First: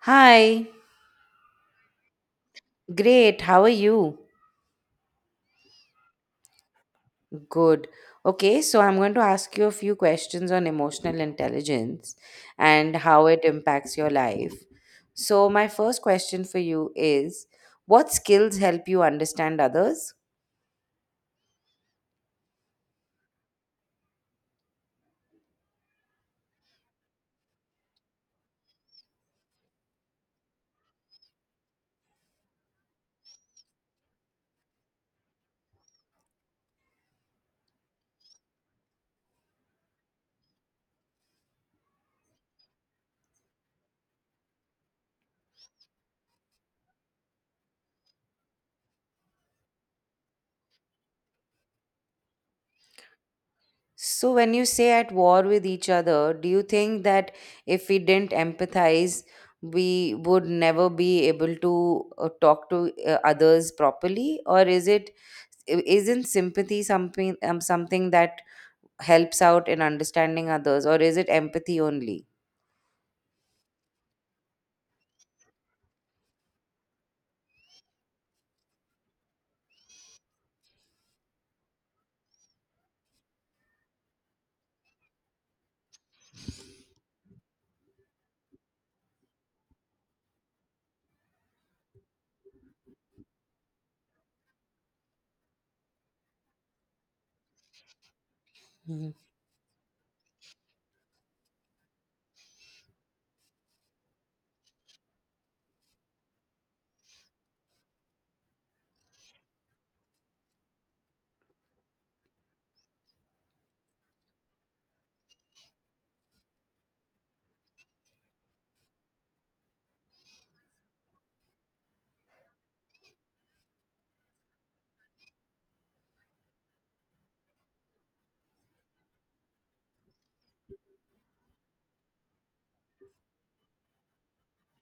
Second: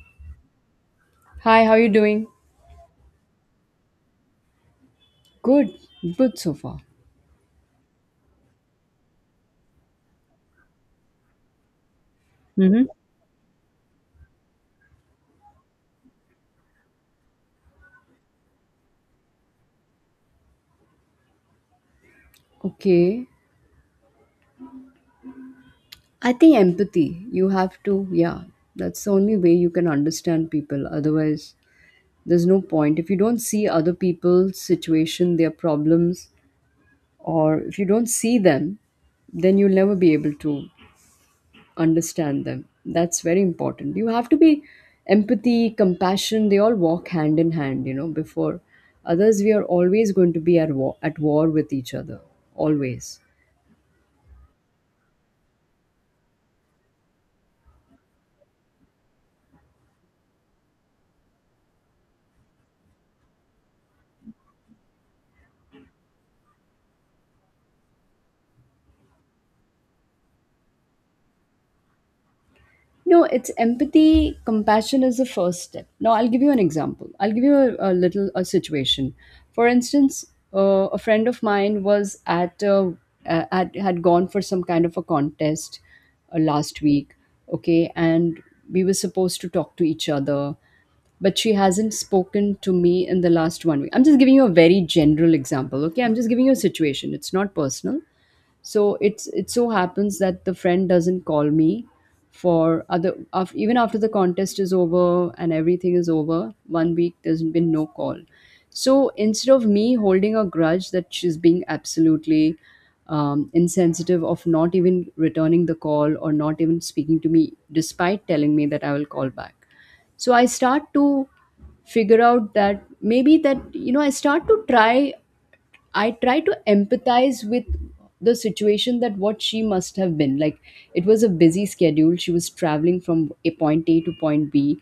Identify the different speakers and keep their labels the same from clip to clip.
Speaker 1: Hi,
Speaker 2: Hi, how you doing?
Speaker 1: great. How are you?
Speaker 2: Good, good so far.
Speaker 1: Good. Okay, so I'm going to ask you a few questions on emotional intelligence
Speaker 2: Mm-hmm.
Speaker 1: and how it impacts your life. So, my first question for you is, what skills help you understand others?
Speaker 2: Okay. I think empathy, you have to, yeah, that's the only way you can understand people. Otherwise, there's no point. If you don't see other people's situation, their problems, or if you don't see them, then you'll never be able to understand them. That's very important. You have to be empathy, compassion, they all walk hand in hand, before others, we are always going to be at war with each other. Always.
Speaker 1: So, when you say at war with each other, do you think that if we didn't empathize, we would never be able to talk to others properly? Or isn't sympathy something that helps out in understanding others, or is it empathy only?
Speaker 2: No, it's empathy. Compassion is the first step. Now, I'll give you an example. I'll give you a little a situation. For instance, a friend of mine had gone for some kind of a contest last week. Okay, and we were supposed to talk to each other, but she hasn't spoken to me in the last one week. I'm just giving you a very general example. Okay, I'm just giving you a situation. It's not personal. So
Speaker 1: Mhm.
Speaker 2: it's it so happens that the friend doesn't call me for other af even after the contest is over and everything is over. One week, there's been no call. So instead of me holding a grudge that she's being absolutely insensitive of not even returning the call or not even speaking to me despite telling me that I will call back. So I start to figure out that, maybe, that you know I start to try I try to empathize with the situation, that what she must have been. Like, it was a busy schedule. She was traveling from a point A to point B,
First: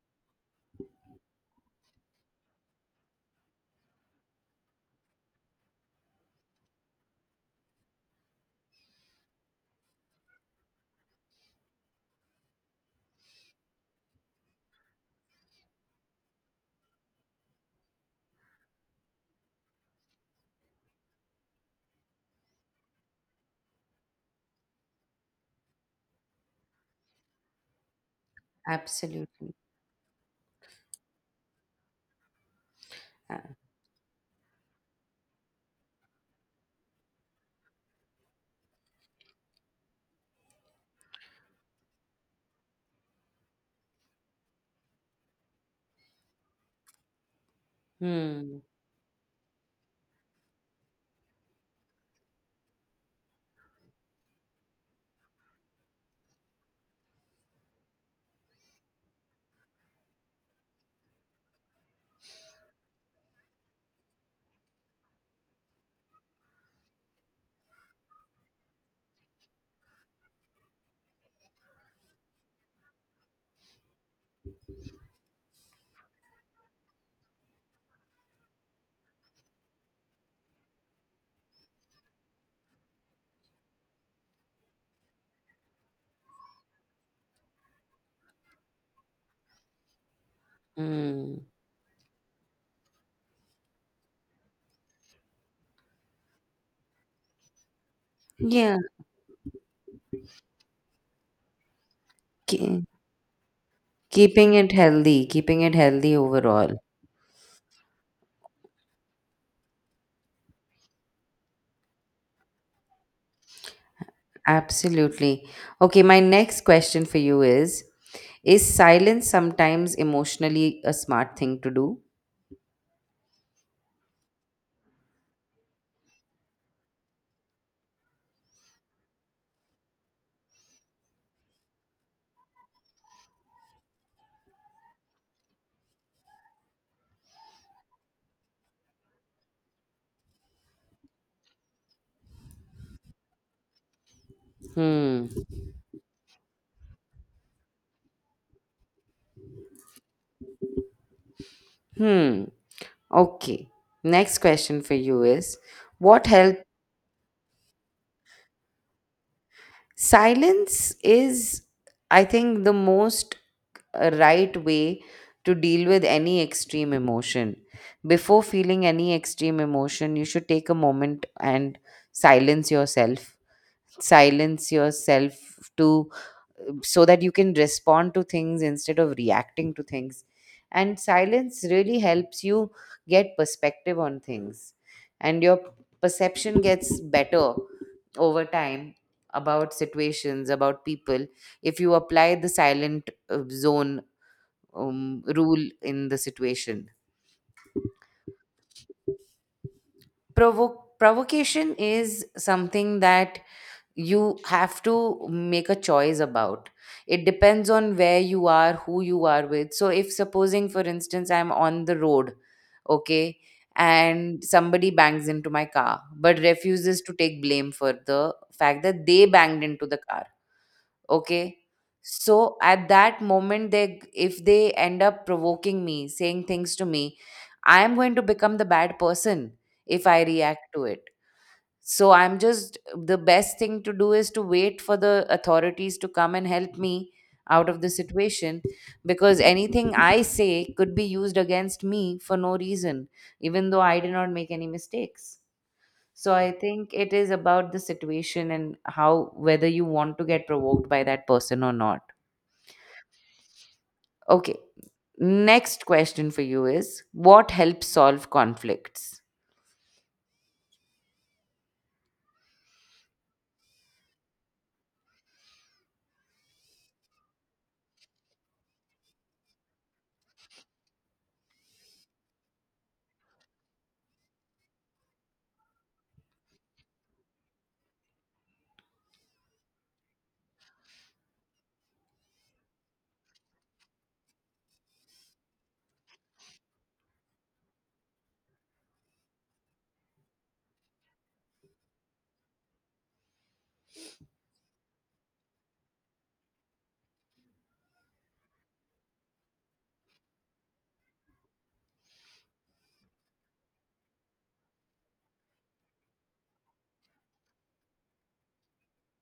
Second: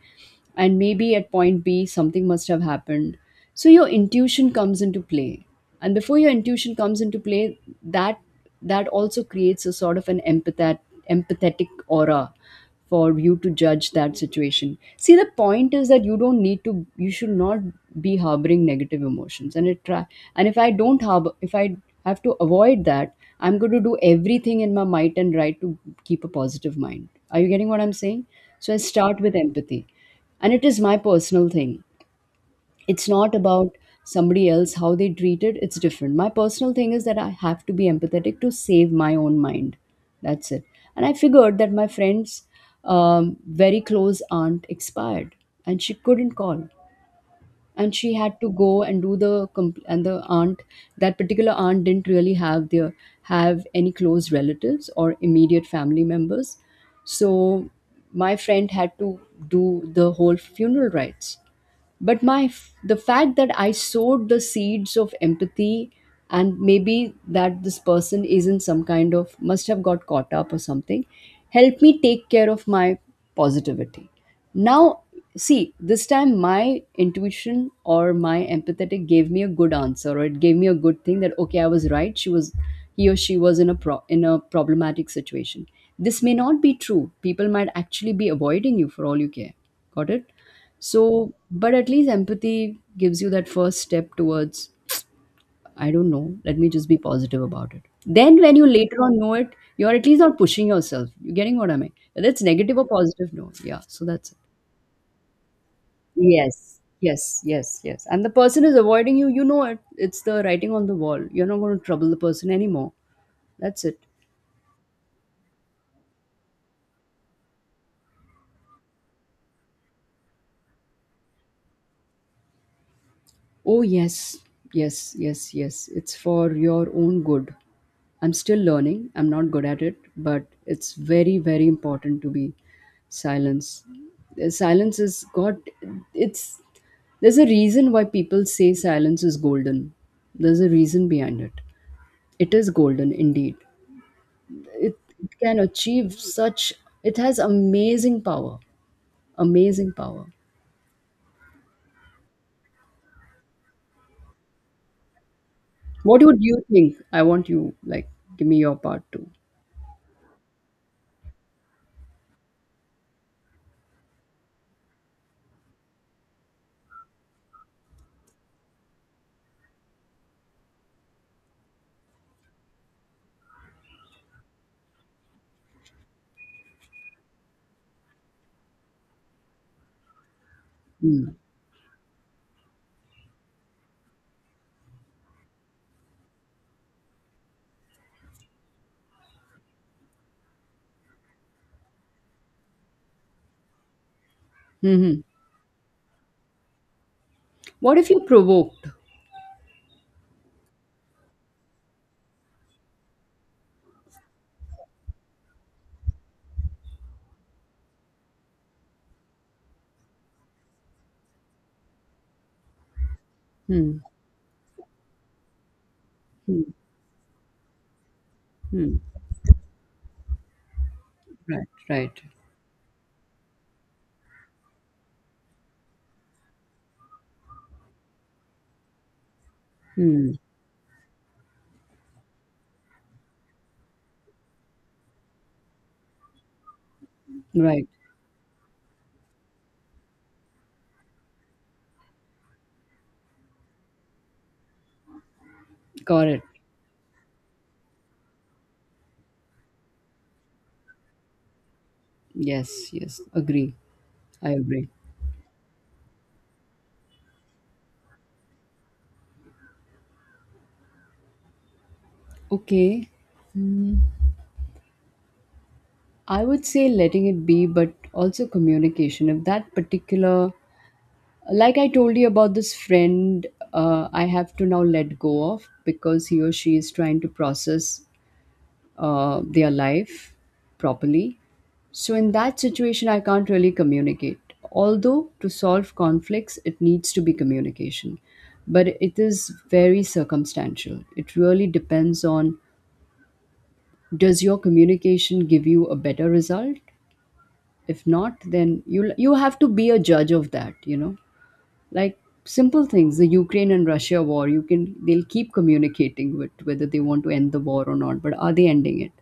Speaker 2: and maybe at point B something must have happened. So your intuition comes into play. And before your intuition comes into play, that also creates a sort of an empathetic aura for you to judge that situation. See, the point is that you don't need to, you should not be harboring negative emotions. And it try and if I don't harbor, if I have to avoid that, I'm going to do everything in my might and right to keep a positive mind. Are you getting what I'm saying? So I start with
Speaker 1: Absolutely.
Speaker 2: empathy, and it is my personal thing. It's not
Speaker 1: Uh,
Speaker 2: about somebody else, how they treat it, it's different. My personal thing is that I have to be empathetic to save my own mind. That's it. And I figured that my friend's very close aunt expired, and she couldn't call. And she had to
Speaker 1: Hmm.
Speaker 2: go and the aunt, that particular aunt, didn't really have any close relatives or immediate family members. So my friend had to do the whole funeral rites. But my, the fact that I sowed the seeds of empathy and maybe that this person is in some kind of must have got caught up or something, helped me take care of my positivity. Now, see, this time my intuition or my empathetic gave me a good answer, or it gave me a good thing, that okay, I was right. She was, he or she was in a problematic situation. This may not be true. People might actually be avoiding you, for all you care. Got it. So,
Speaker 1: Hmm.
Speaker 2: but at least empathy gives you that first step towards, I don't know, let me just be positive about it. Then, when you
Speaker 1: Yeah.
Speaker 2: later on know it, you're at least not pushing yourself. You're getting what I mean? Whether it's negative
Speaker 1: Ke-
Speaker 2: or positive, no. Yeah, so that's it.
Speaker 1: keeping it healthy overall.
Speaker 2: Yes, yes, yes, yes. And the person is avoiding you, you know it. It's the writing on the wall. You're not going to trouble the person anymore. That's it.
Speaker 1: Absolutely. Okay, my next question for you is silence sometimes emotionally a smart thing to do?
Speaker 2: Oh, yes, yes, yes, yes. It's for your own good. I'm still learning. I'm not good at it, but it's very, very important to be silence. Silence it's, there's a reason why people say silence is golden. There's a reason behind it. It is golden indeed. It,
Speaker 1: Hmm.
Speaker 2: it can achieve such, it has amazing power. Amazing power.
Speaker 1: Hmm. Okay. Next question for you is,
Speaker 2: What
Speaker 1: what
Speaker 2: would
Speaker 1: help?
Speaker 2: you think? I want you, like, give me your part too.
Speaker 1: Silence is, I think, the most a right way to deal with any extreme emotion. Before feeling any extreme emotion, you should take a moment and silence yourself. Silence yourself to, so that you can respond to things instead of reacting to things. And
Speaker 2: Hmm.
Speaker 1: silence really helps you get perspective on things, and your perception gets better over time about situations, about people, if you apply the silent zone
Speaker 2: Mhm.
Speaker 1: rule in the situation.
Speaker 2: What if you provoked?
Speaker 1: Provocation is something that you have to make a choice about. It depends on where you are, who you are with. So, if supposing, for instance, I'm on the road, okay,
Speaker 2: Hmm.
Speaker 1: and somebody bangs into my car but
Speaker 2: Hmm.
Speaker 1: refuses to take blame for the fact
Speaker 2: Mm.
Speaker 1: that they banged into the car, okay,
Speaker 2: Right, right.
Speaker 1: so at that moment, they if they end up provoking me, saying things to me, I am going to become the bad person if I
Speaker 2: Hmm.
Speaker 1: react to it. So I'm just the best thing to do is to wait for the authorities to come and help me out of
Speaker 2: Right.
Speaker 1: the situation, because anything I say could be used against me for no reason, even though I did not make any mistakes.
Speaker 2: Got
Speaker 1: So
Speaker 2: it.
Speaker 1: I think it is about the situation and how whether you want to get provoked by that person or not.
Speaker 2: Yes, yes. Agree. I
Speaker 1: Okay.
Speaker 2: agree.
Speaker 1: Next question for you is, what helps solve conflicts?
Speaker 2: Okay. Hmm. I would say letting it be, but also communication. If that particular, like I told you about this friend, I have to now let go of because he or she is trying to process their life properly. So, in that situation, I can't really communicate. Although, to solve conflicts, it needs to be communication. But it is very circumstantial. It really depends on, does your communication give you a better result? If not, then you have to be a judge of that, you know? Like simple things, the Ukraine and Russia war, you can, they'll keep communicating with whether they want to end the war or not, but are they ending it?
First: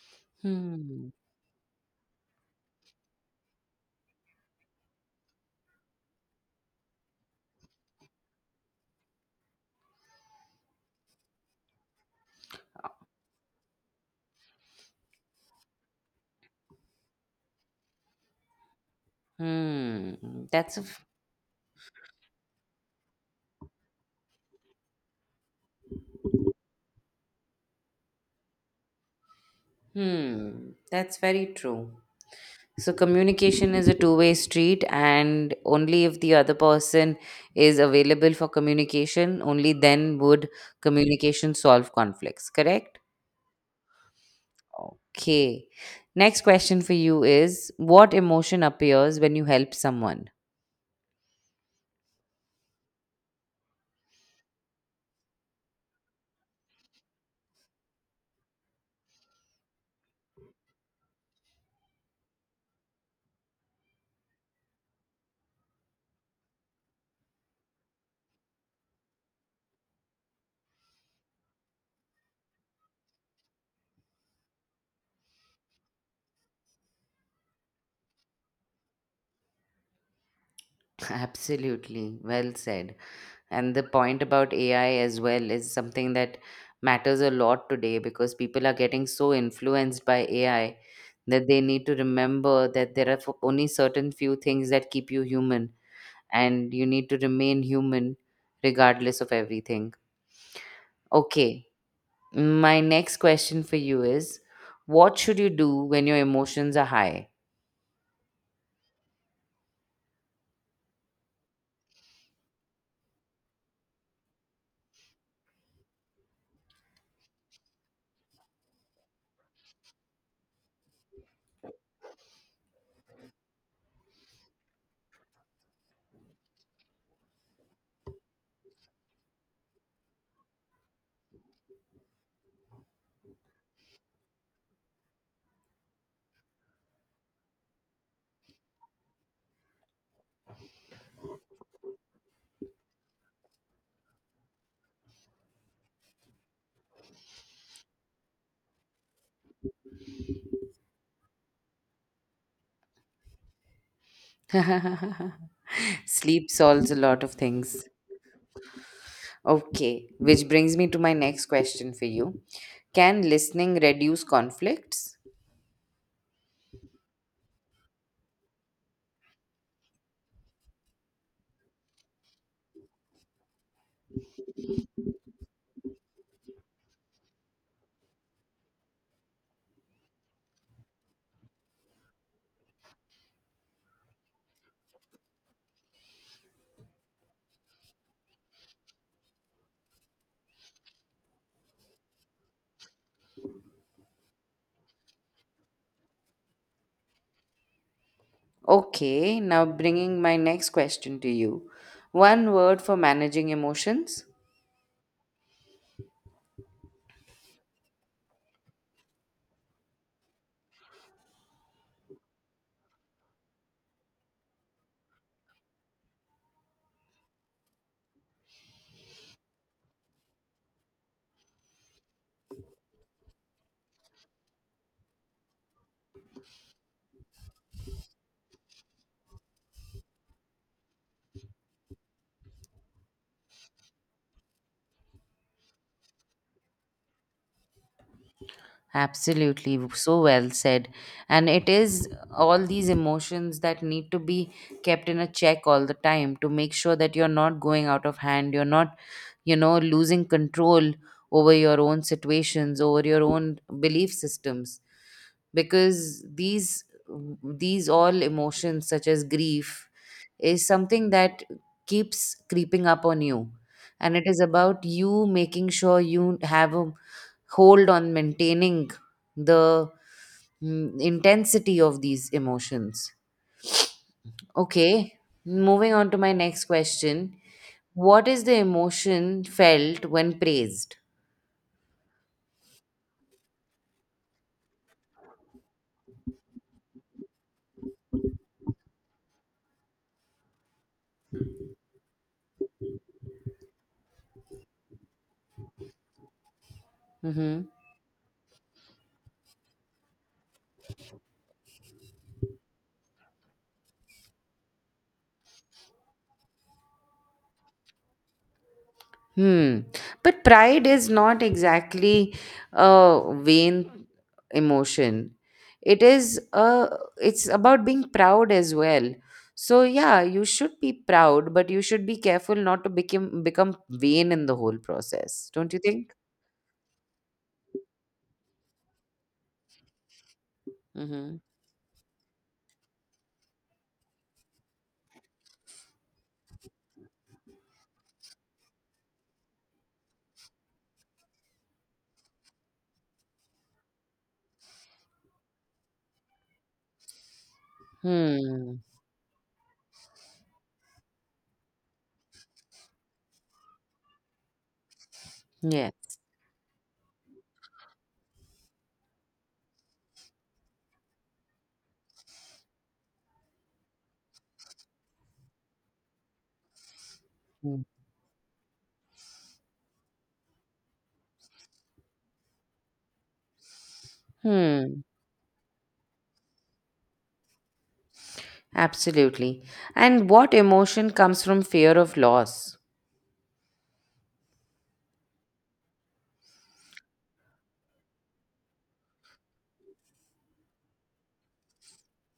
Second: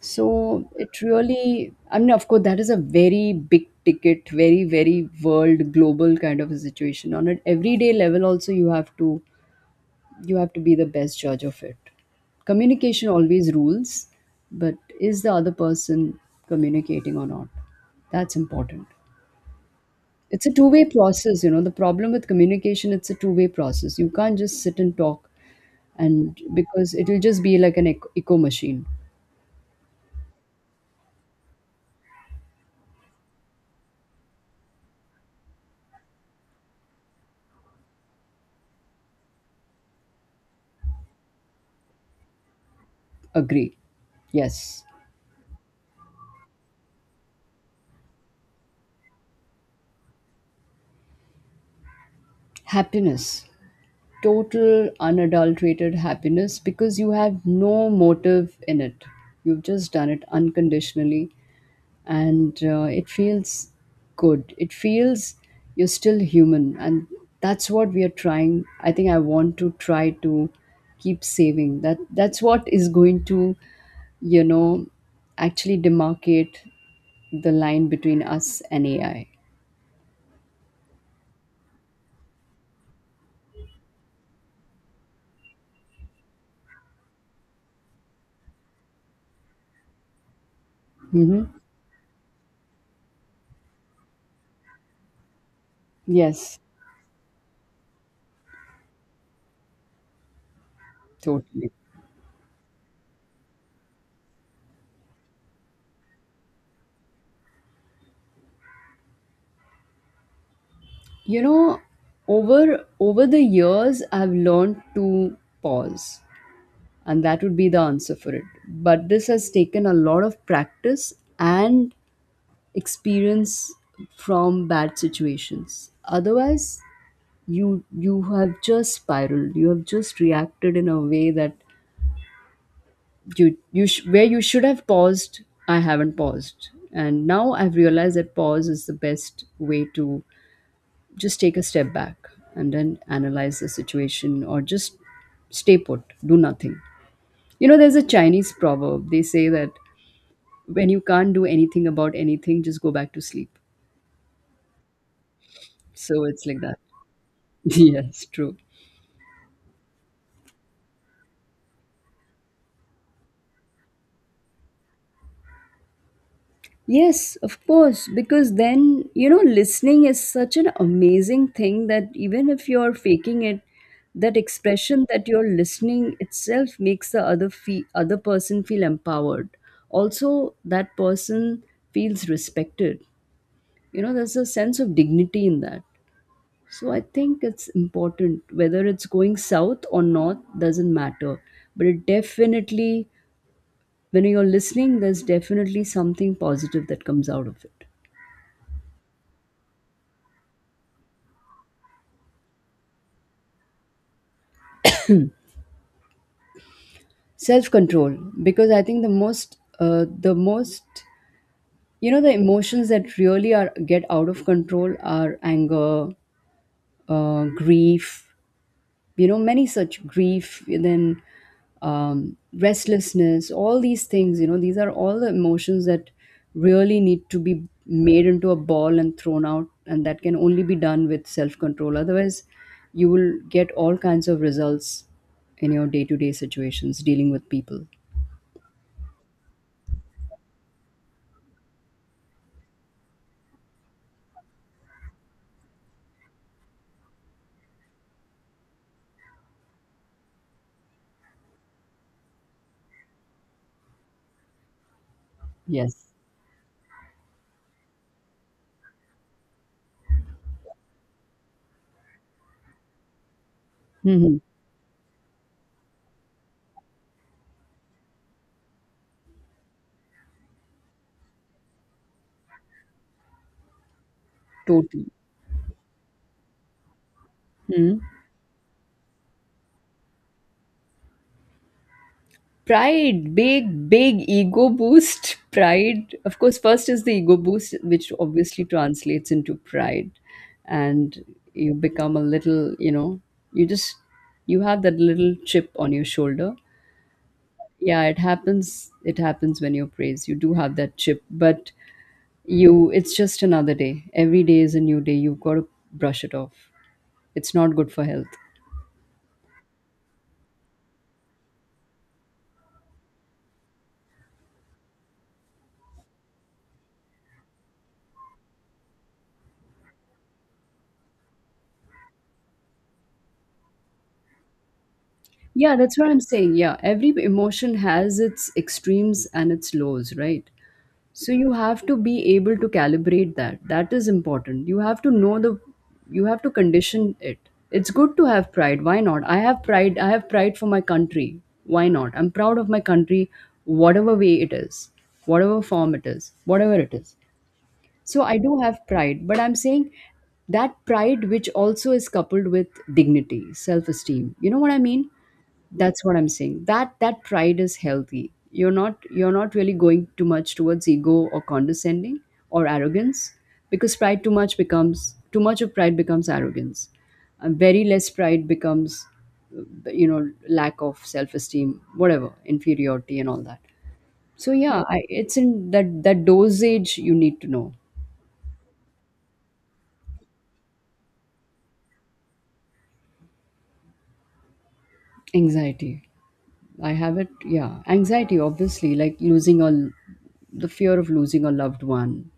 Speaker 2: So it
Speaker 1: Hmm.
Speaker 2: really, I mean, of course, that is a very big ticket, very, very world global kind of a situation. On an everyday level, also, you have to be the best judge of it. Communication always rules, but is the other person communicating or not? That's important.
Speaker 1: Hmm.
Speaker 2: It's a
Speaker 1: That's a
Speaker 2: two-way
Speaker 1: f-
Speaker 2: process, you know. The problem with communication, it's a two-way process. You can't just sit and talk, and because it will just be like an echo, echo machine.
Speaker 1: hmm. That's very true. So communication is a two-way street, and only if the other person is available for communication, only then would communication solve conflicts, correct?
Speaker 2: Agree. Yes.
Speaker 1: Okay. Next question for you is, what emotion appears when you help someone?
Speaker 2: Happiness. Total unadulterated happiness, because you have no motive in it. You've just done it unconditionally. And it feels good. It feels, you're still human, and that's what we are trying. I think I want to try to keep saving that. That's what is going to, you know, actually demarcate the line between us and AI.
Speaker 1: Absolutely. Well said. And the point about AI as well is something that matters a lot today, because people are getting so influenced by AI
Speaker 2: Hmm.
Speaker 1: that they need to remember that there are only certain few things that keep you human,
Speaker 2: Yes.
Speaker 1: and you need to remain human regardless of everything. Okay.
Speaker 2: Totally.
Speaker 1: My next question for you is, what should you do when your emotions are high?
Speaker 2: You know, over the years, I've learned to pause, and that would be the answer for it. But this has taken a lot of practice and experience from bad situations. Otherwise, you have just spiraled, you have just reacted in a way that, where you should have paused. I haven't paused, and now I've realized that pause is the best way to just take a step back and then analyze the situation, or just stay put, do nothing. You know, there's a Chinese proverb. They say that when you can't do anything about anything, just go back to sleep. So it's
Speaker 1: Sleep
Speaker 2: like that.
Speaker 1: solves a lot of things.
Speaker 2: Yes, true.
Speaker 1: Okay, which brings me to my next question for you. Can listening reduce conflicts?
Speaker 2: Yes, of course. Because then, you know, listening is such an amazing thing that even if you're faking it, that expression that you're listening itself makes the other person feel empowered. Also, that person feels respected. You know, there's a sense of dignity in that. So I think it's important, whether it's going south or north doesn't matter, but it definitely, when you're listening, there's definitely something positive that comes out of it.
Speaker 1: Okay, now bringing my next question to you. One word for managing emotions?
Speaker 2: Self control because I think the most, the emotions that really are get out of control are anger, grief, you know, many such, grief, then restlessness, all these things, these are all the emotions that really need to be made into a ball and thrown out. And that can only be done with self control otherwise you will get all kinds of results in your day to day situations dealing with people.
Speaker 1: Absolutely, so well said. And it is all these emotions that need to be kept in a check all the time to make sure that you're not going out of hand, you're not, you know, losing control over your own situations, over your own belief systems.
Speaker 2: Yes.
Speaker 1: Because these all emotions such as grief is something that keeps creeping up on you, and it
Speaker 2: Mhm.
Speaker 1: is about you making sure you have a hold on maintaining the, mm, intensity of these emotions.
Speaker 2: Totally.
Speaker 1: Okay, moving on to my next question.
Speaker 2: Mhm.
Speaker 1: What is the emotion felt when praised?
Speaker 2: Pride. Big, big ego boost. Pride, of course. First is the ego boost, which obviously translates into pride. And you become a little, you just, you have that little chip on your shoulder.
Speaker 1: Mm-hmm.
Speaker 2: Yeah, it happens. It happens when you're praised. You do have that chip, but you, it's just another day. Every day is a new day. You've got to brush it off. It's not good for health.
Speaker 1: Hmm. But pride is not exactly a vain emotion. It is, uh, it's about being proud as well. So yeah, you should be proud, but you should be careful not to become vain in the whole process. Don't
Speaker 2: Yeah,
Speaker 1: you
Speaker 2: that's what
Speaker 1: think?
Speaker 2: I'm saying. Yeah, every emotion has its extremes and its lows, right? So
Speaker 1: Mm-hmm.
Speaker 2: you have to be able to calibrate that. That is important. You have to know the, you have to condition it. It's good to have pride. Why not? I have pride. I have pride for my country. Why not? I'm proud of my country, whatever way it is, whatever form it is, whatever it is. So I do
Speaker 1: Hmm.
Speaker 2: have pride, but I'm saying that pride which also is coupled with dignity, self-esteem. You know what I mean? That's
Speaker 1: Yes.
Speaker 2: what I'm saying. That pride is healthy. You're not really going too much towards ego, or condescending, or arrogance. Because pride too much becomes, too much of pride becomes arrogance. And
Speaker 1: Hmm.
Speaker 2: very less pride becomes lack of self-esteem, whatever, inferiority and all that. So yeah, I,
Speaker 1: Hmm.
Speaker 2: it's in that dosage you need to know.
Speaker 1: Absolutely. And what emotion comes from fear of loss?
Speaker 2: Anxiety. I have it, yeah. Anxiety, obviously, like losing all, the fear of losing a loved one.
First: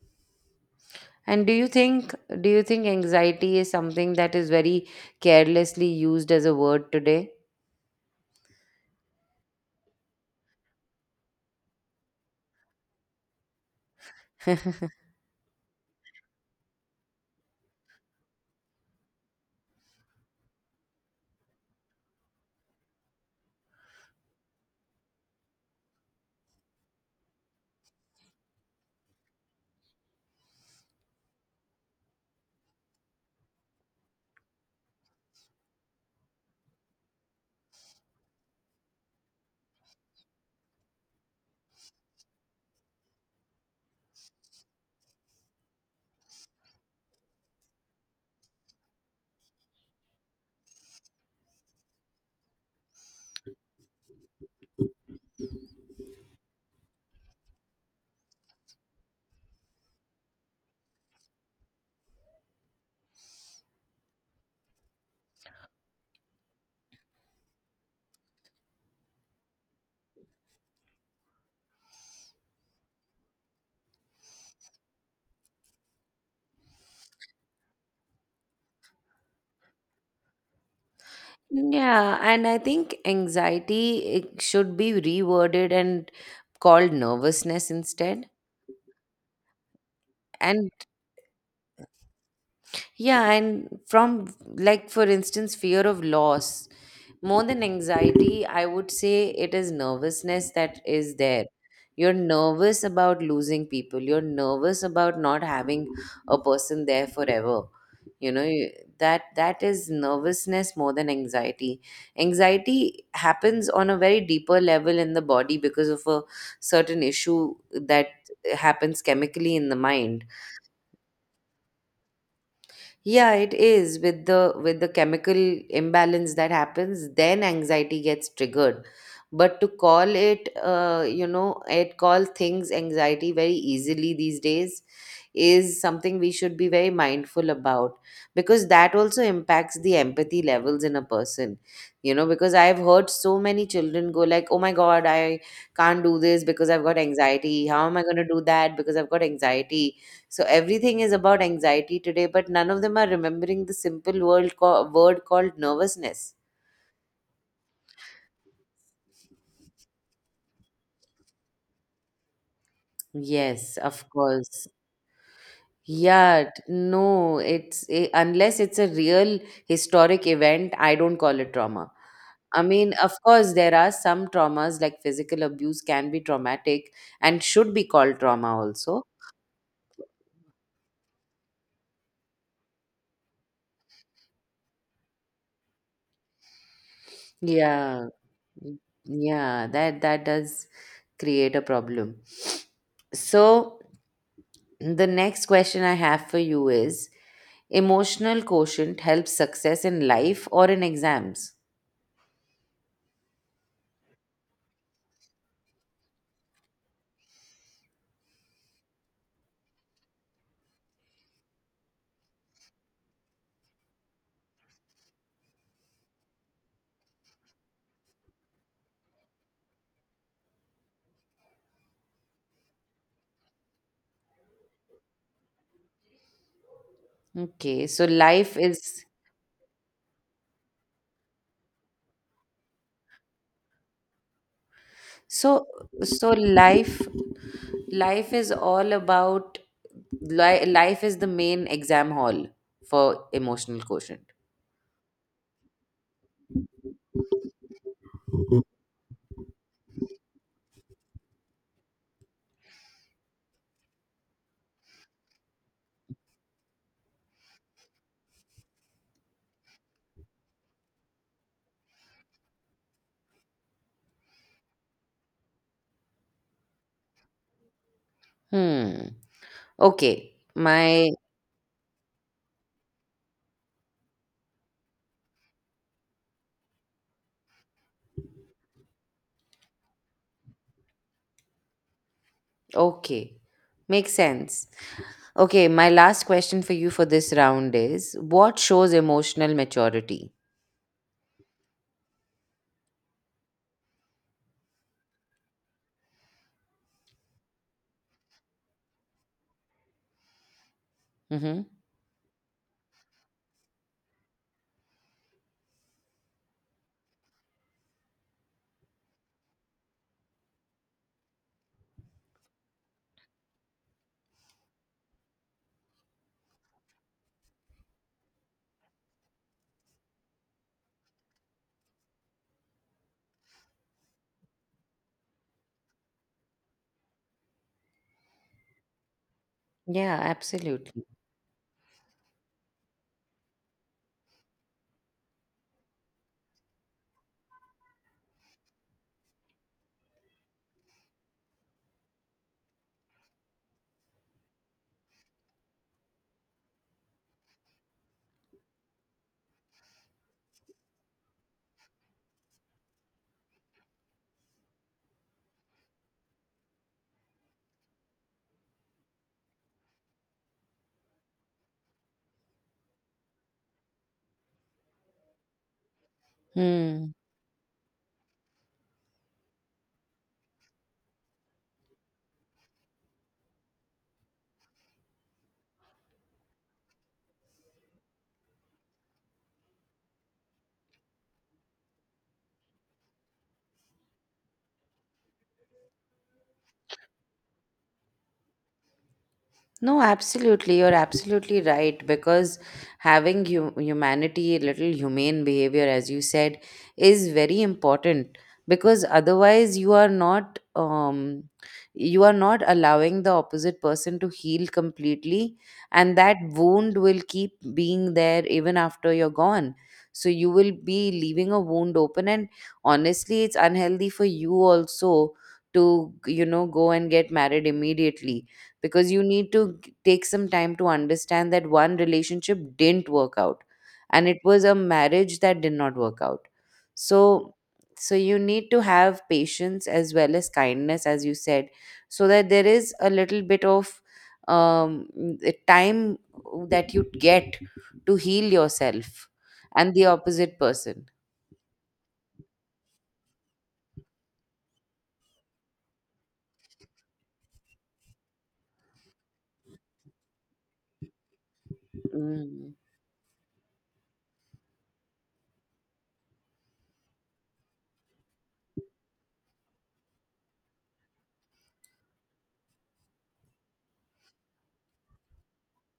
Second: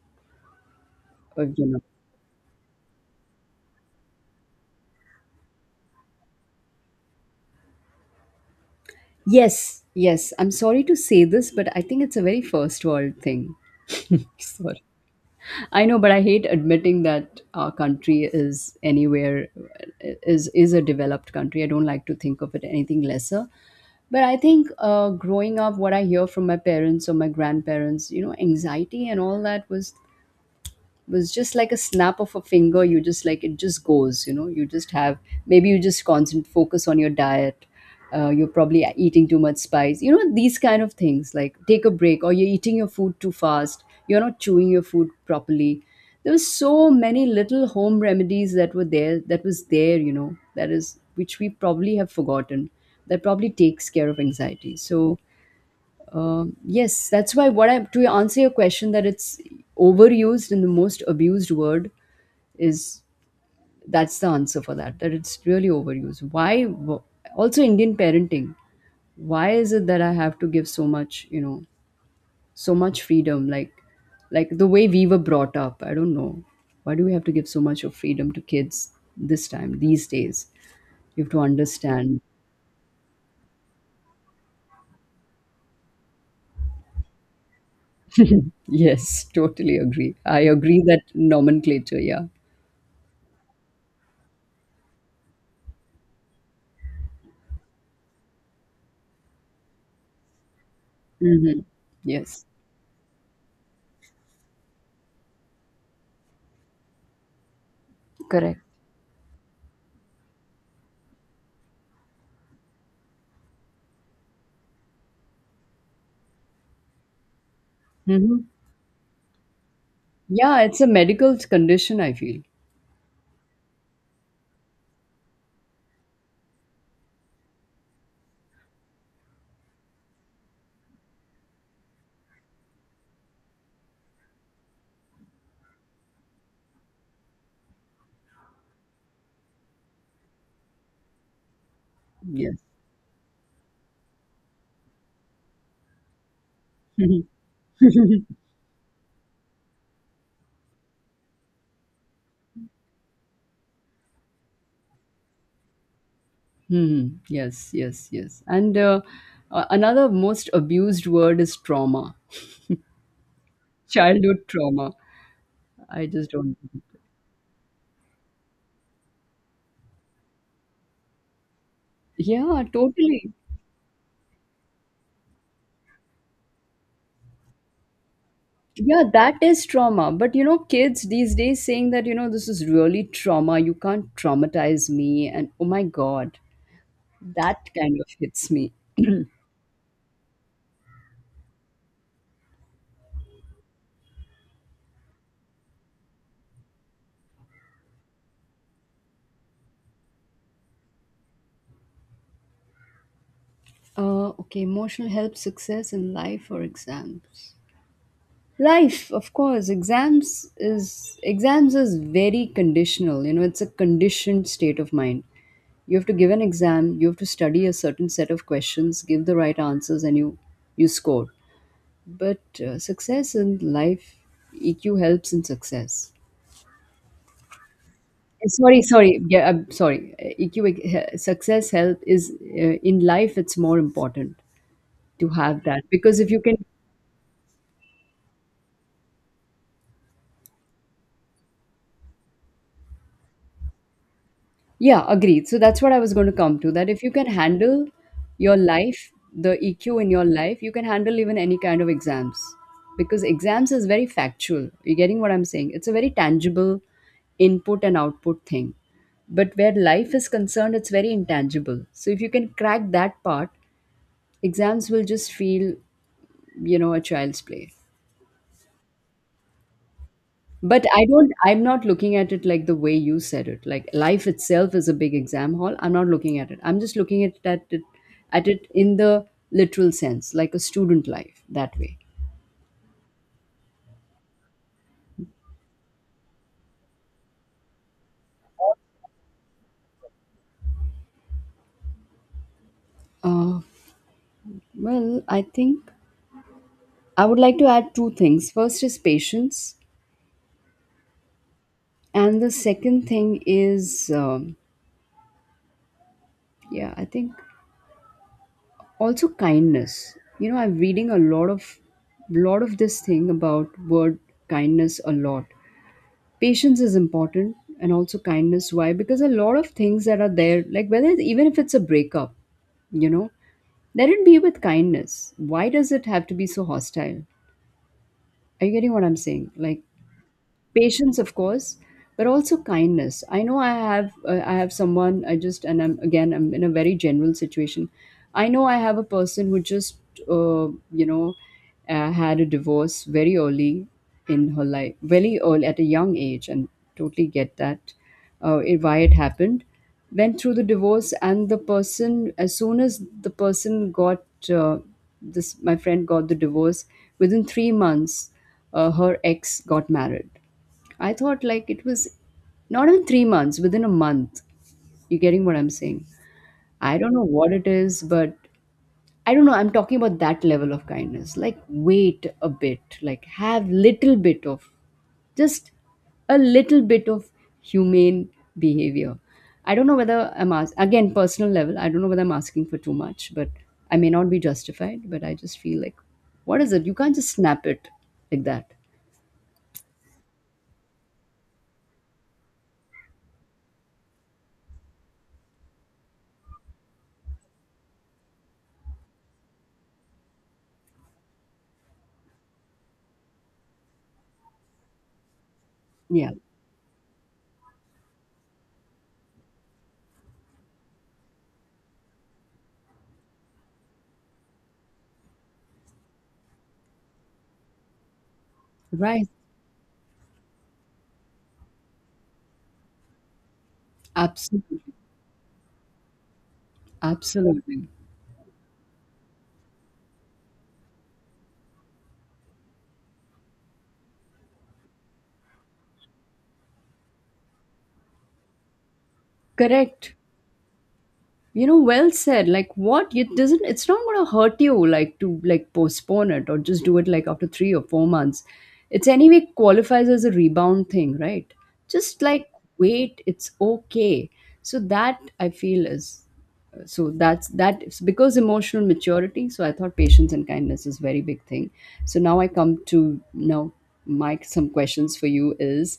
Speaker 2: Or,
Speaker 1: And do
Speaker 2: you
Speaker 1: you
Speaker 2: know.
Speaker 1: think do you think anxiety is something that is very carelessly used as a word today?
Speaker 2: Yes, yes. I'm sorry to say this, but I think it's a very first world thing. Sorry. I know, but I hate admitting that our country is anywhere is a developed country. I don't like to think of it anything lesser. But I think growing up, what I hear from my parents or my grandparents, you know, anxiety and all that was just like a snap of a finger. You just like it just goes, you know. You just have maybe you just constant focus on your diet. You're probably eating too much spice, you know, these kind of things, like take a break, or you're eating your food too fast, you're not chewing your food properly. There was so many little home remedies that were there, that was there, you know, that is which we probably have forgotten, that probably takes care of anxiety. So yes, that's why what I to answer your question, that it's overused and the most abused word is, that's the answer for that, that it's really overused. Why also Indian parenting? Why is it that I have to give so much, you know, so much freedom, like the way we were brought up? I don't know, why do we have to give so much of freedom to kids this time these days? You have to
Speaker 1: Yeah,
Speaker 2: understand.
Speaker 1: and I think anxiety, it should be reworded and called nervousness instead.
Speaker 2: Yes, totally agree. I
Speaker 1: And
Speaker 2: agree that nomenclature. Yeah.
Speaker 1: yeah, and from, like, for instance, fear of loss, more than anxiety, I would say it is nervousness that is there.
Speaker 2: Hmm.
Speaker 1: You're
Speaker 2: Yes.
Speaker 1: nervous about losing people. You're nervous about not having a person there forever. You know,
Speaker 2: Correct.
Speaker 1: you- that that is nervousness more than anxiety. Anxiety happens on a very deeper level in the body because of a certain issue that
Speaker 2: Mhm.
Speaker 1: happens chemically in the mind.
Speaker 2: Yeah, it's a medical condition, I feel.
Speaker 1: Yeah, it is with the, with the chemical imbalance that happens, then anxiety gets triggered. But to call it, you know, it call things anxiety very easily these days is something we should be very mindful about, because that also impacts the empathy levels in a person. You know,
Speaker 2: Yes.
Speaker 1: because I've heard so many children go like, "Oh my God, I can't do this because I've got anxiety. How am I going to do that because I've got anxiety?" So everything is about anxiety today, but none of them are remembering the simple word called nervousness.
Speaker 2: Mhm. Yes, yes, yes. And another most abused word is trauma,
Speaker 1: Yes, of
Speaker 2: childhood
Speaker 1: course.
Speaker 2: trauma. I just don't.
Speaker 1: No, it's, eh, unless it's a real historic event, I don't call it trauma.
Speaker 2: Yeah,
Speaker 1: I mean, of
Speaker 2: totally.
Speaker 1: course, there are some traumas like physical abuse can be traumatic and should be called trauma also.
Speaker 2: Yeah, that is trauma. But you know, kids these days saying that, you know, this is really trauma. You can't traumatize me. And oh my God, that kind of
Speaker 1: Yeah,
Speaker 2: hits me.
Speaker 1: yeah, that that does create a problem. So, the next question I have for you is, emotional quotient helps success in life or in exams?
Speaker 2: Okay, emotional help, success in life or exams. Life, of course. Exams is very conditional. You know, it's a conditioned state of mind. You have to give an exam, you have to study a certain set of questions, give the right answers, and you score. But success in life, EQ helps in success.
Speaker 1: Okay, so
Speaker 2: Uh,
Speaker 1: life
Speaker 2: Sorry,
Speaker 1: is,
Speaker 2: sorry, yeah, I'm sorry. EQ success help is in life. It's more important to
Speaker 1: so
Speaker 2: have that because if
Speaker 1: so
Speaker 2: you can.
Speaker 1: life, life is all about li- life is the main exam hall for emotional quotient.
Speaker 2: Yeah, agreed. So that's what I was going to come to, that if you can handle your life, the EQ in your life, you can handle even any kind of exams, because exams is very factual. You're getting what I'm saying? It's a very tangible input and output thing. But where life is concerned, it's very intangible. So if you can crack that part, exams will just feel, you know, a child's play.
Speaker 1: Hmm. Okay.
Speaker 2: But I
Speaker 1: My
Speaker 2: don't, I'm not looking at it like the way you said it, like life itself is a big exam hall. I'm not looking at it. I'm just looking at it at it in the literal sense, like a student life that way.
Speaker 1: okay. Makes sense. Okay, my last question for you for this round is, what shows emotional maturity?
Speaker 2: Uh, well, I think I would like to add two things. First is patience,
Speaker 1: Mm-hmm.
Speaker 2: and the second thing is, yeah, I think also kindness. You know, I'm reading a lot of this thing about word kindness a lot. Patience is important and also kindness, why? Because a lot of things that are there, like whether even if it's a breakup, you know, let it be with kindness. Why does it have to be so hostile? Are you getting what I'm saying? Like
Speaker 1: Yeah, absolutely.
Speaker 2: patience, of course, but also kindness. I know I have I have someone, I just, and I'm, again, I'm in a very general situation. I know I have a person who just, uh, you know, had a divorce very early in her life, very early at a young age, and totally get that, why it happened, went through the divorce, and the person, as soon as the person got this, my friend got the divorce, within 3 months her ex got married. I thought like it was not even 3 months, within a month. You're getting what I'm saying? I
Speaker 1: Hmm.
Speaker 2: don't know what it is, but I don't know. I'm talking about that level of kindness. Like, wait a bit. Like, have little bit of just a little bit of humane behavior. I don't know whether I'm ask again personal level. I don't know whether I'm asking for too much, but I may not be justified. But I just feel like, what is it? You can't just snap it like that.
Speaker 1: No, absolutely. You're absolutely right, because having humanity, a little humane behavior, as you said, is very important, because otherwise you are not allowing the opposite person to heal completely, and
Speaker 2: Yeah.
Speaker 1: that wound will keep being there even after you're gone. So you will be leaving a wound open, and honestly it's unhealthy for you also to, you know, go and get married immediately, because you
Speaker 2: Right.
Speaker 1: need to take some time to understand that one relationship didn't work out, and it was a
Speaker 2: Absolutely.
Speaker 1: marriage that did not work out. So,
Speaker 2: Absolutely.
Speaker 1: so you need to have patience as well as kindness, as you said, so that there is a little bit of, um, the time that you get to heal yourself and the
Speaker 2: Correct.
Speaker 1: opposite person.
Speaker 2: You know, well said. Like what? It doesn't, it's not gonna hurt you, like to like postpone it or just do it like after 3 or 4 months. It's anyway qualifies as a rebound thing, right? Just like
Speaker 1: Mm.
Speaker 2: wait, it's okay. So that I feel is, so that's that is because emotional maturity. So I thought patience and kindness is very big thing. So now I come to now Mike, some questions for you is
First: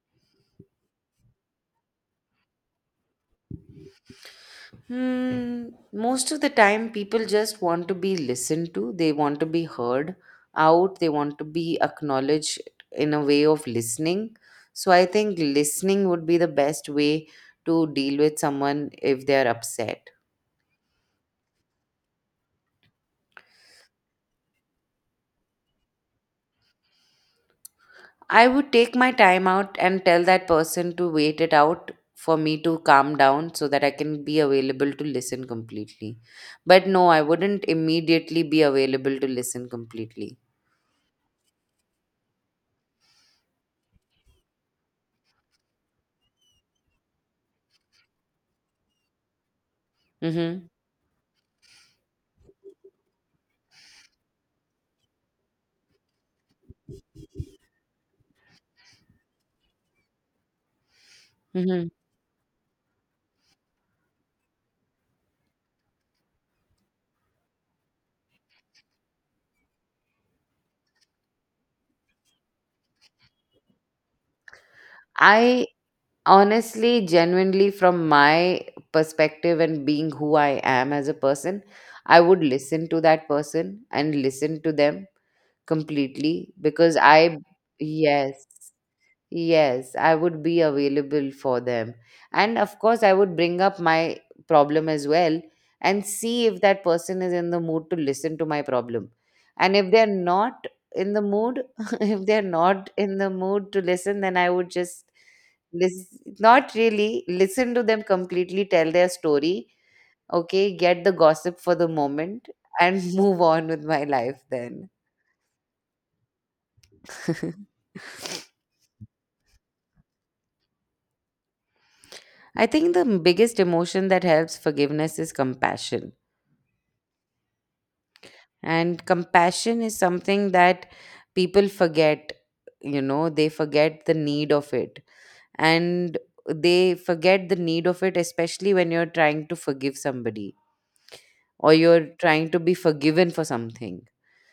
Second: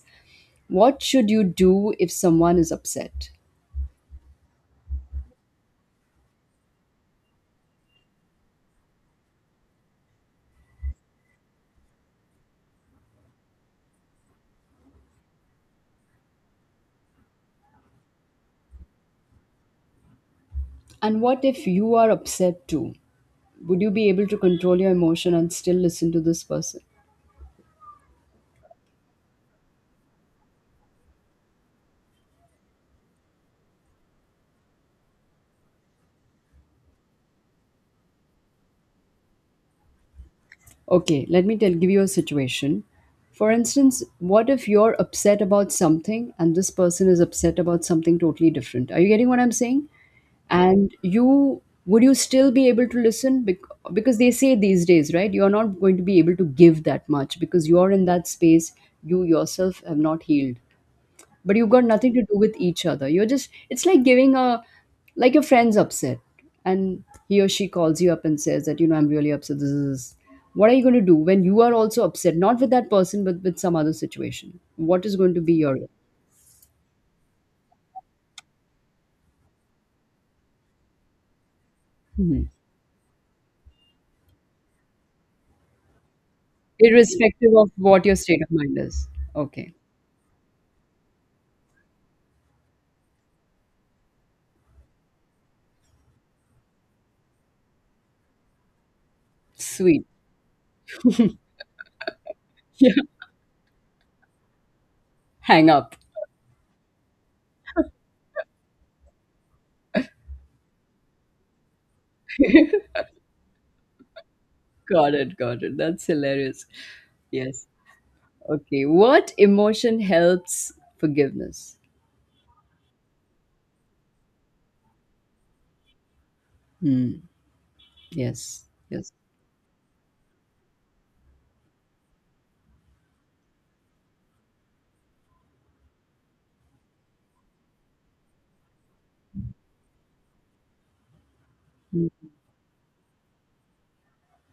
Speaker 2: what should you do if someone is upset?
Speaker 1: Hmm, most of the time, people just want to be listened to. They want to be heard out. They want to be acknowledged in a way of listening. So I think listening would be the best way to deal with someone if they're upset.
Speaker 2: And what if you are upset too? Would you be able to control your emotion and still listen to this person?
Speaker 1: I would take my time out and tell that person to wait it out for me to calm down so that I can be available to listen completely. But no, I wouldn't immediately be available to listen completely.
Speaker 2: Okay, let me tell give you a situation. For instance, what if you're upset about something and this person is upset about something totally different? Are you getting what I'm saying?
Speaker 1: Mm-hmm.
Speaker 2: And you would you still be able to listen because they say these days, right? You are not going to be able to give that much because you are in that space, you yourself have not healed. But you've got
Speaker 1: Mm-hmm.
Speaker 2: nothing to do with each other, you're just, it's like giving a, like your friend's upset and he or she calls you up and says that, you know, I'm really upset, this is, what are you going to do when you are also upset, not with that person but with some other situation? What is going to be
Speaker 1: I
Speaker 2: your?
Speaker 1: Honestly, genuinely, from my perspective and being who I am as a person, I would
Speaker 2: Mhm.
Speaker 1: listen to that person and listen to them completely because I,
Speaker 2: Irrespective of what your state
Speaker 1: yes,
Speaker 2: of mind is. Okay.
Speaker 1: yes, I would be available for them. And of course, I would bring up my problem as well and see if that person is in the mood to listen to my problem. And if
Speaker 2: Sweet.
Speaker 1: they're not in the mood, if they're not
Speaker 2: Yeah.
Speaker 1: in the mood to listen, then I would just
Speaker 2: Hang up.
Speaker 1: listen, not really listen to them completely, tell their story, okay, get the gossip for the moment, and move on with my life then.
Speaker 2: Got it, got it. That's hilarious. Yes. Okay, what emotion helps forgiveness?
Speaker 1: I think the biggest emotion that helps forgiveness is compassion.
Speaker 2: Hmm. Yes.
Speaker 1: And
Speaker 2: Yes.
Speaker 1: compassion is something that people forget, you know, they forget the need of it. And they forget the need of it, especially when you're trying to forgive somebody or you're trying to be forgiven for something.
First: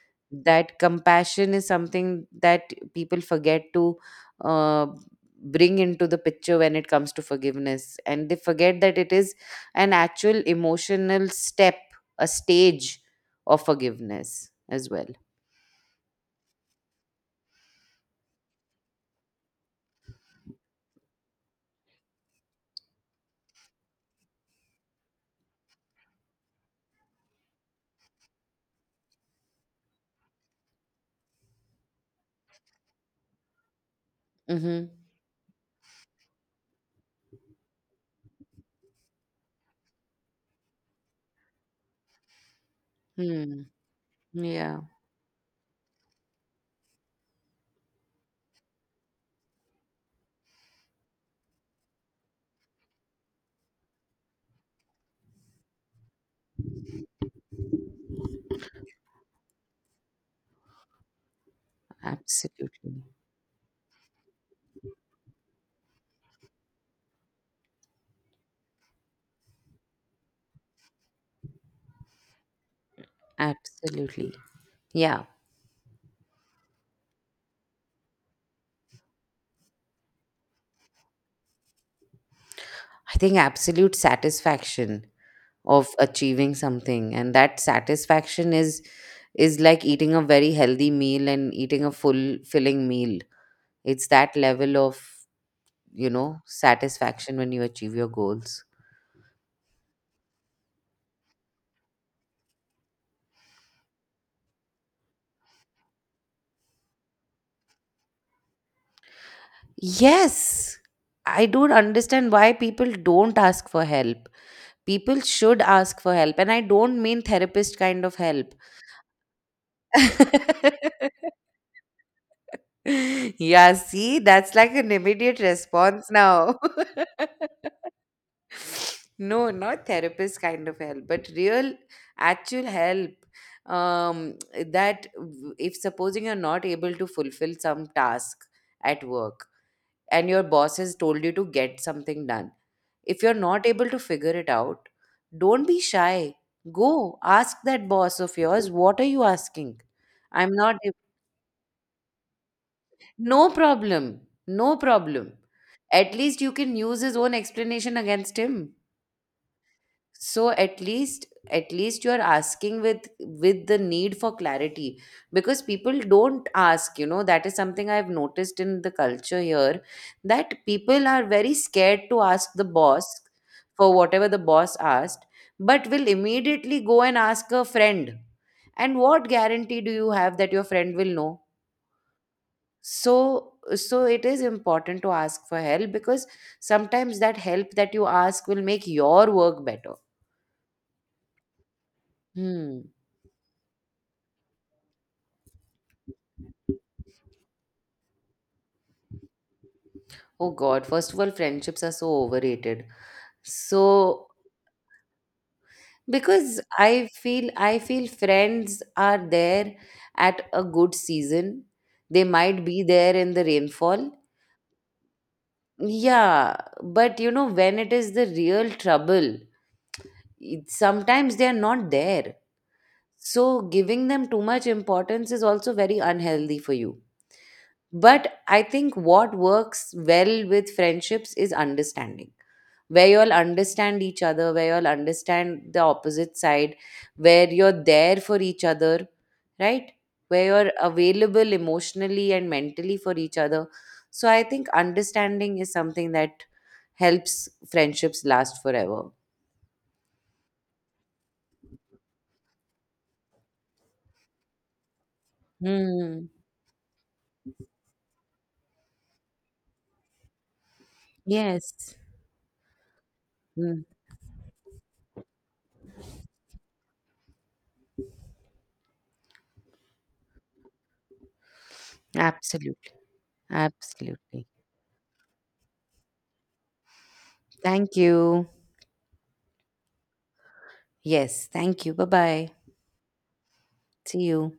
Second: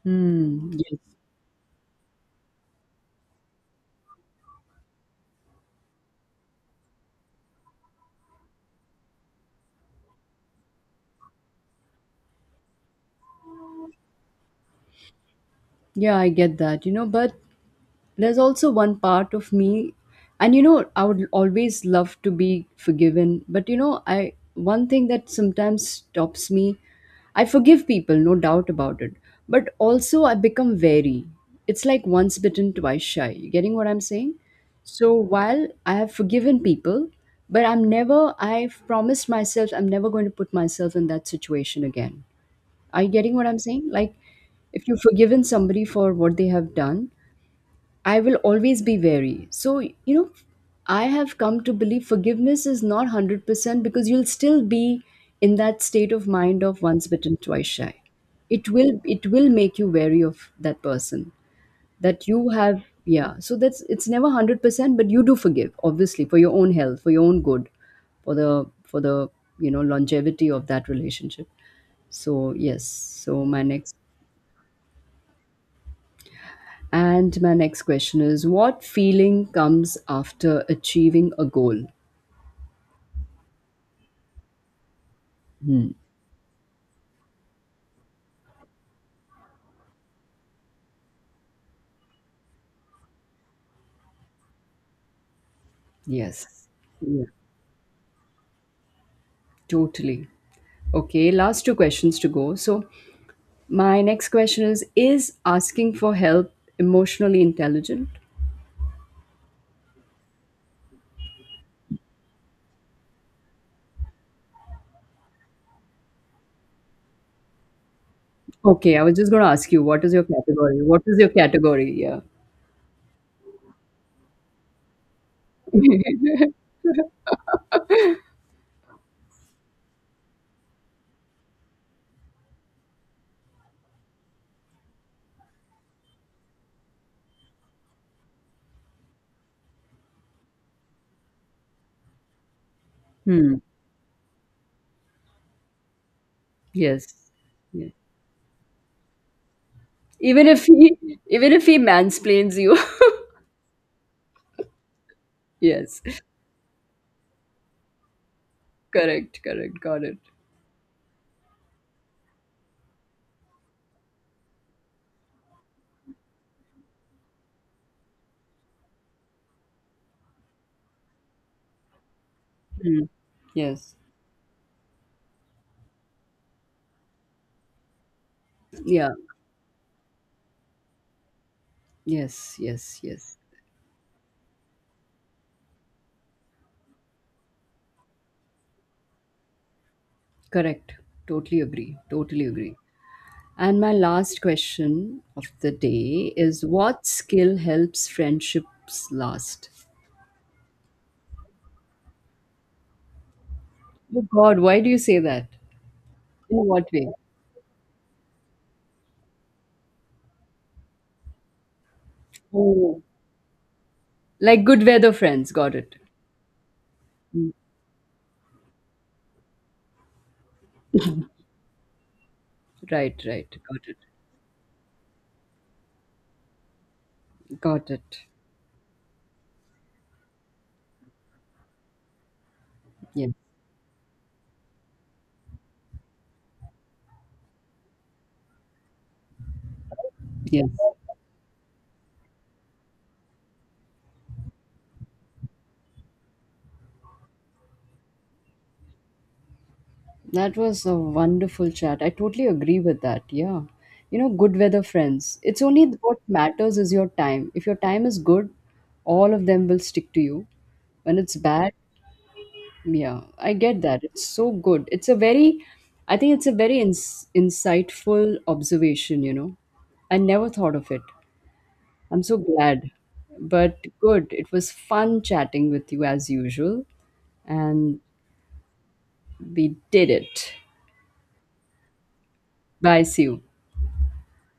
Speaker 2: Hmm.
Speaker 1: That
Speaker 2: Yes.
Speaker 1: compassion is something that people forget to, uh, bring into the picture when it comes to forgiveness. And they forget that it is an actual emotional step, a stage of forgiveness as well.
Speaker 2: Yeah, I get that. You know, but there's also one part of me, and you know, I would always love to be forgiven. But you know, I one thing that sometimes stops me, I forgive people, no doubt about it. But also, I become wary. It's like once bitten, twice shy. You getting what I'm saying?
Speaker 1: Mhm.
Speaker 2: So while I have forgiven people, but I'm never, I've promised myself I'm never going to put myself in that situation again. Are you getting what I'm
Speaker 1: Hmm.
Speaker 2: saying? Like,
Speaker 1: Yeah,
Speaker 2: if you've forgiven somebody for what they have done, I will always be wary. So, you know, I have come to believe forgiveness is not 100% because you'll still be in that state of mind of once bitten, twice shy. It will make you wary of that person that you have,
Speaker 1: absolutely.
Speaker 2: yeah. So that's, it's never 100%, but you do forgive obviously for your own health, for your own good, for the, you know, longevity of that relationship. So, yes. So my next.
Speaker 1: Absolutely. Yeah.
Speaker 2: And my next question is what feeling comes after achieving a goal?
Speaker 1: I think absolute satisfaction of
Speaker 2: Hmm.
Speaker 1: achieving something, and that satisfaction is like eating a very healthy meal and eating a full filling meal. It's that level of, you know,
Speaker 2: Yes. Yeah,
Speaker 1: satisfaction when you achieve your goals.
Speaker 2: totally. Okay, last two questions to go. So, my next question is asking for help emotionally intelligent?
Speaker 1: Yes. I don't understand why people don't ask for help. People should ask for help, and I don't mean therapist kind of help.
Speaker 2: Okay, I was just going to ask you, what is your category? What is your category? Yeah.
Speaker 1: Yeah, see, that's like an immediate response now. No, not therapist kind of help, but real, actual help. That if supposing you're not able to fulfill some task at work and your boss has told you to get something done, if you're
Speaker 2: Hmm.
Speaker 1: not able to figure it out, don't be shy. Go
Speaker 2: Yes.
Speaker 1: ask that
Speaker 2: Yeah.
Speaker 1: boss of yours, what are you asking?
Speaker 2: Even
Speaker 1: I'm
Speaker 2: if
Speaker 1: not
Speaker 2: he even if he mansplains you.
Speaker 1: No problem. No problem.
Speaker 2: Yes.
Speaker 1: At least you can use his own explanation against him.
Speaker 2: Correct, correct. Got it.
Speaker 1: So at least, at least you are asking with the need for clarity, because people don't ask, you know, that is something I've noticed in the culture here, that people are very scared to ask the
Speaker 2: Hmm.
Speaker 1: boss for
Speaker 2: Yes.
Speaker 1: whatever the boss asked, but will immediately go and ask a friend, and
Speaker 2: Yeah.
Speaker 1: what guarantee do you have that your friend will know?
Speaker 2: Yes, yes,
Speaker 1: So,
Speaker 2: yes.
Speaker 1: so it is important to ask for help, because sometimes that help that you ask will make your work better.
Speaker 2: Correct. Totally agree. Totally agree.
Speaker 1: Hmm.
Speaker 2: And my last question of the day is what skill helps friendships last?
Speaker 1: Oh god, first of all, friendships are so overrated. So,
Speaker 2: Oh God, why do you say that? In
Speaker 1: because
Speaker 2: what way?
Speaker 1: I feel friends are there at a good season, they might be
Speaker 2: Oh,
Speaker 1: there in the rainfall.
Speaker 2: like good weather friends. Got it.
Speaker 1: Yeah, but you know,
Speaker 2: Mm.
Speaker 1: when it is the real trouble, it, sometimes they are not there.
Speaker 2: Right, right.
Speaker 1: So
Speaker 2: Got it.
Speaker 1: giving them too much importance is also very unhealthy for you.
Speaker 2: Got it.
Speaker 1: But I think what works well with friendships is understanding, where you
Speaker 2: Yes,
Speaker 1: all understand each other, where you all understand the opposite side, where you're there for each other, right? Where
Speaker 2: yes.
Speaker 1: you're available emotionally and mentally for each other. So I think understanding is something that helps friendships last forever.
Speaker 2: That was a wonderful chat. I totally agree with that. Yeah. You know, good weather friends. It's only what
Speaker 1: Hmm.
Speaker 2: matters is your time. If your time is good, all of them will stick to you. When it's bad,
Speaker 1: Yes.
Speaker 2: yeah, I
Speaker 1: Hmm.
Speaker 2: get that. It's so good. It's a very, I think it's a very insightful observation, you know. I never thought of it. I'm so glad.
Speaker 1: Absolutely.
Speaker 2: But good.
Speaker 1: Absolutely.
Speaker 2: It was fun chatting with you as usual.
Speaker 1: Thank
Speaker 2: And
Speaker 1: you.
Speaker 2: we did it.
Speaker 1: Yes, thank you. Bye bye.
Speaker 2: Bye. See you.
Speaker 1: See you.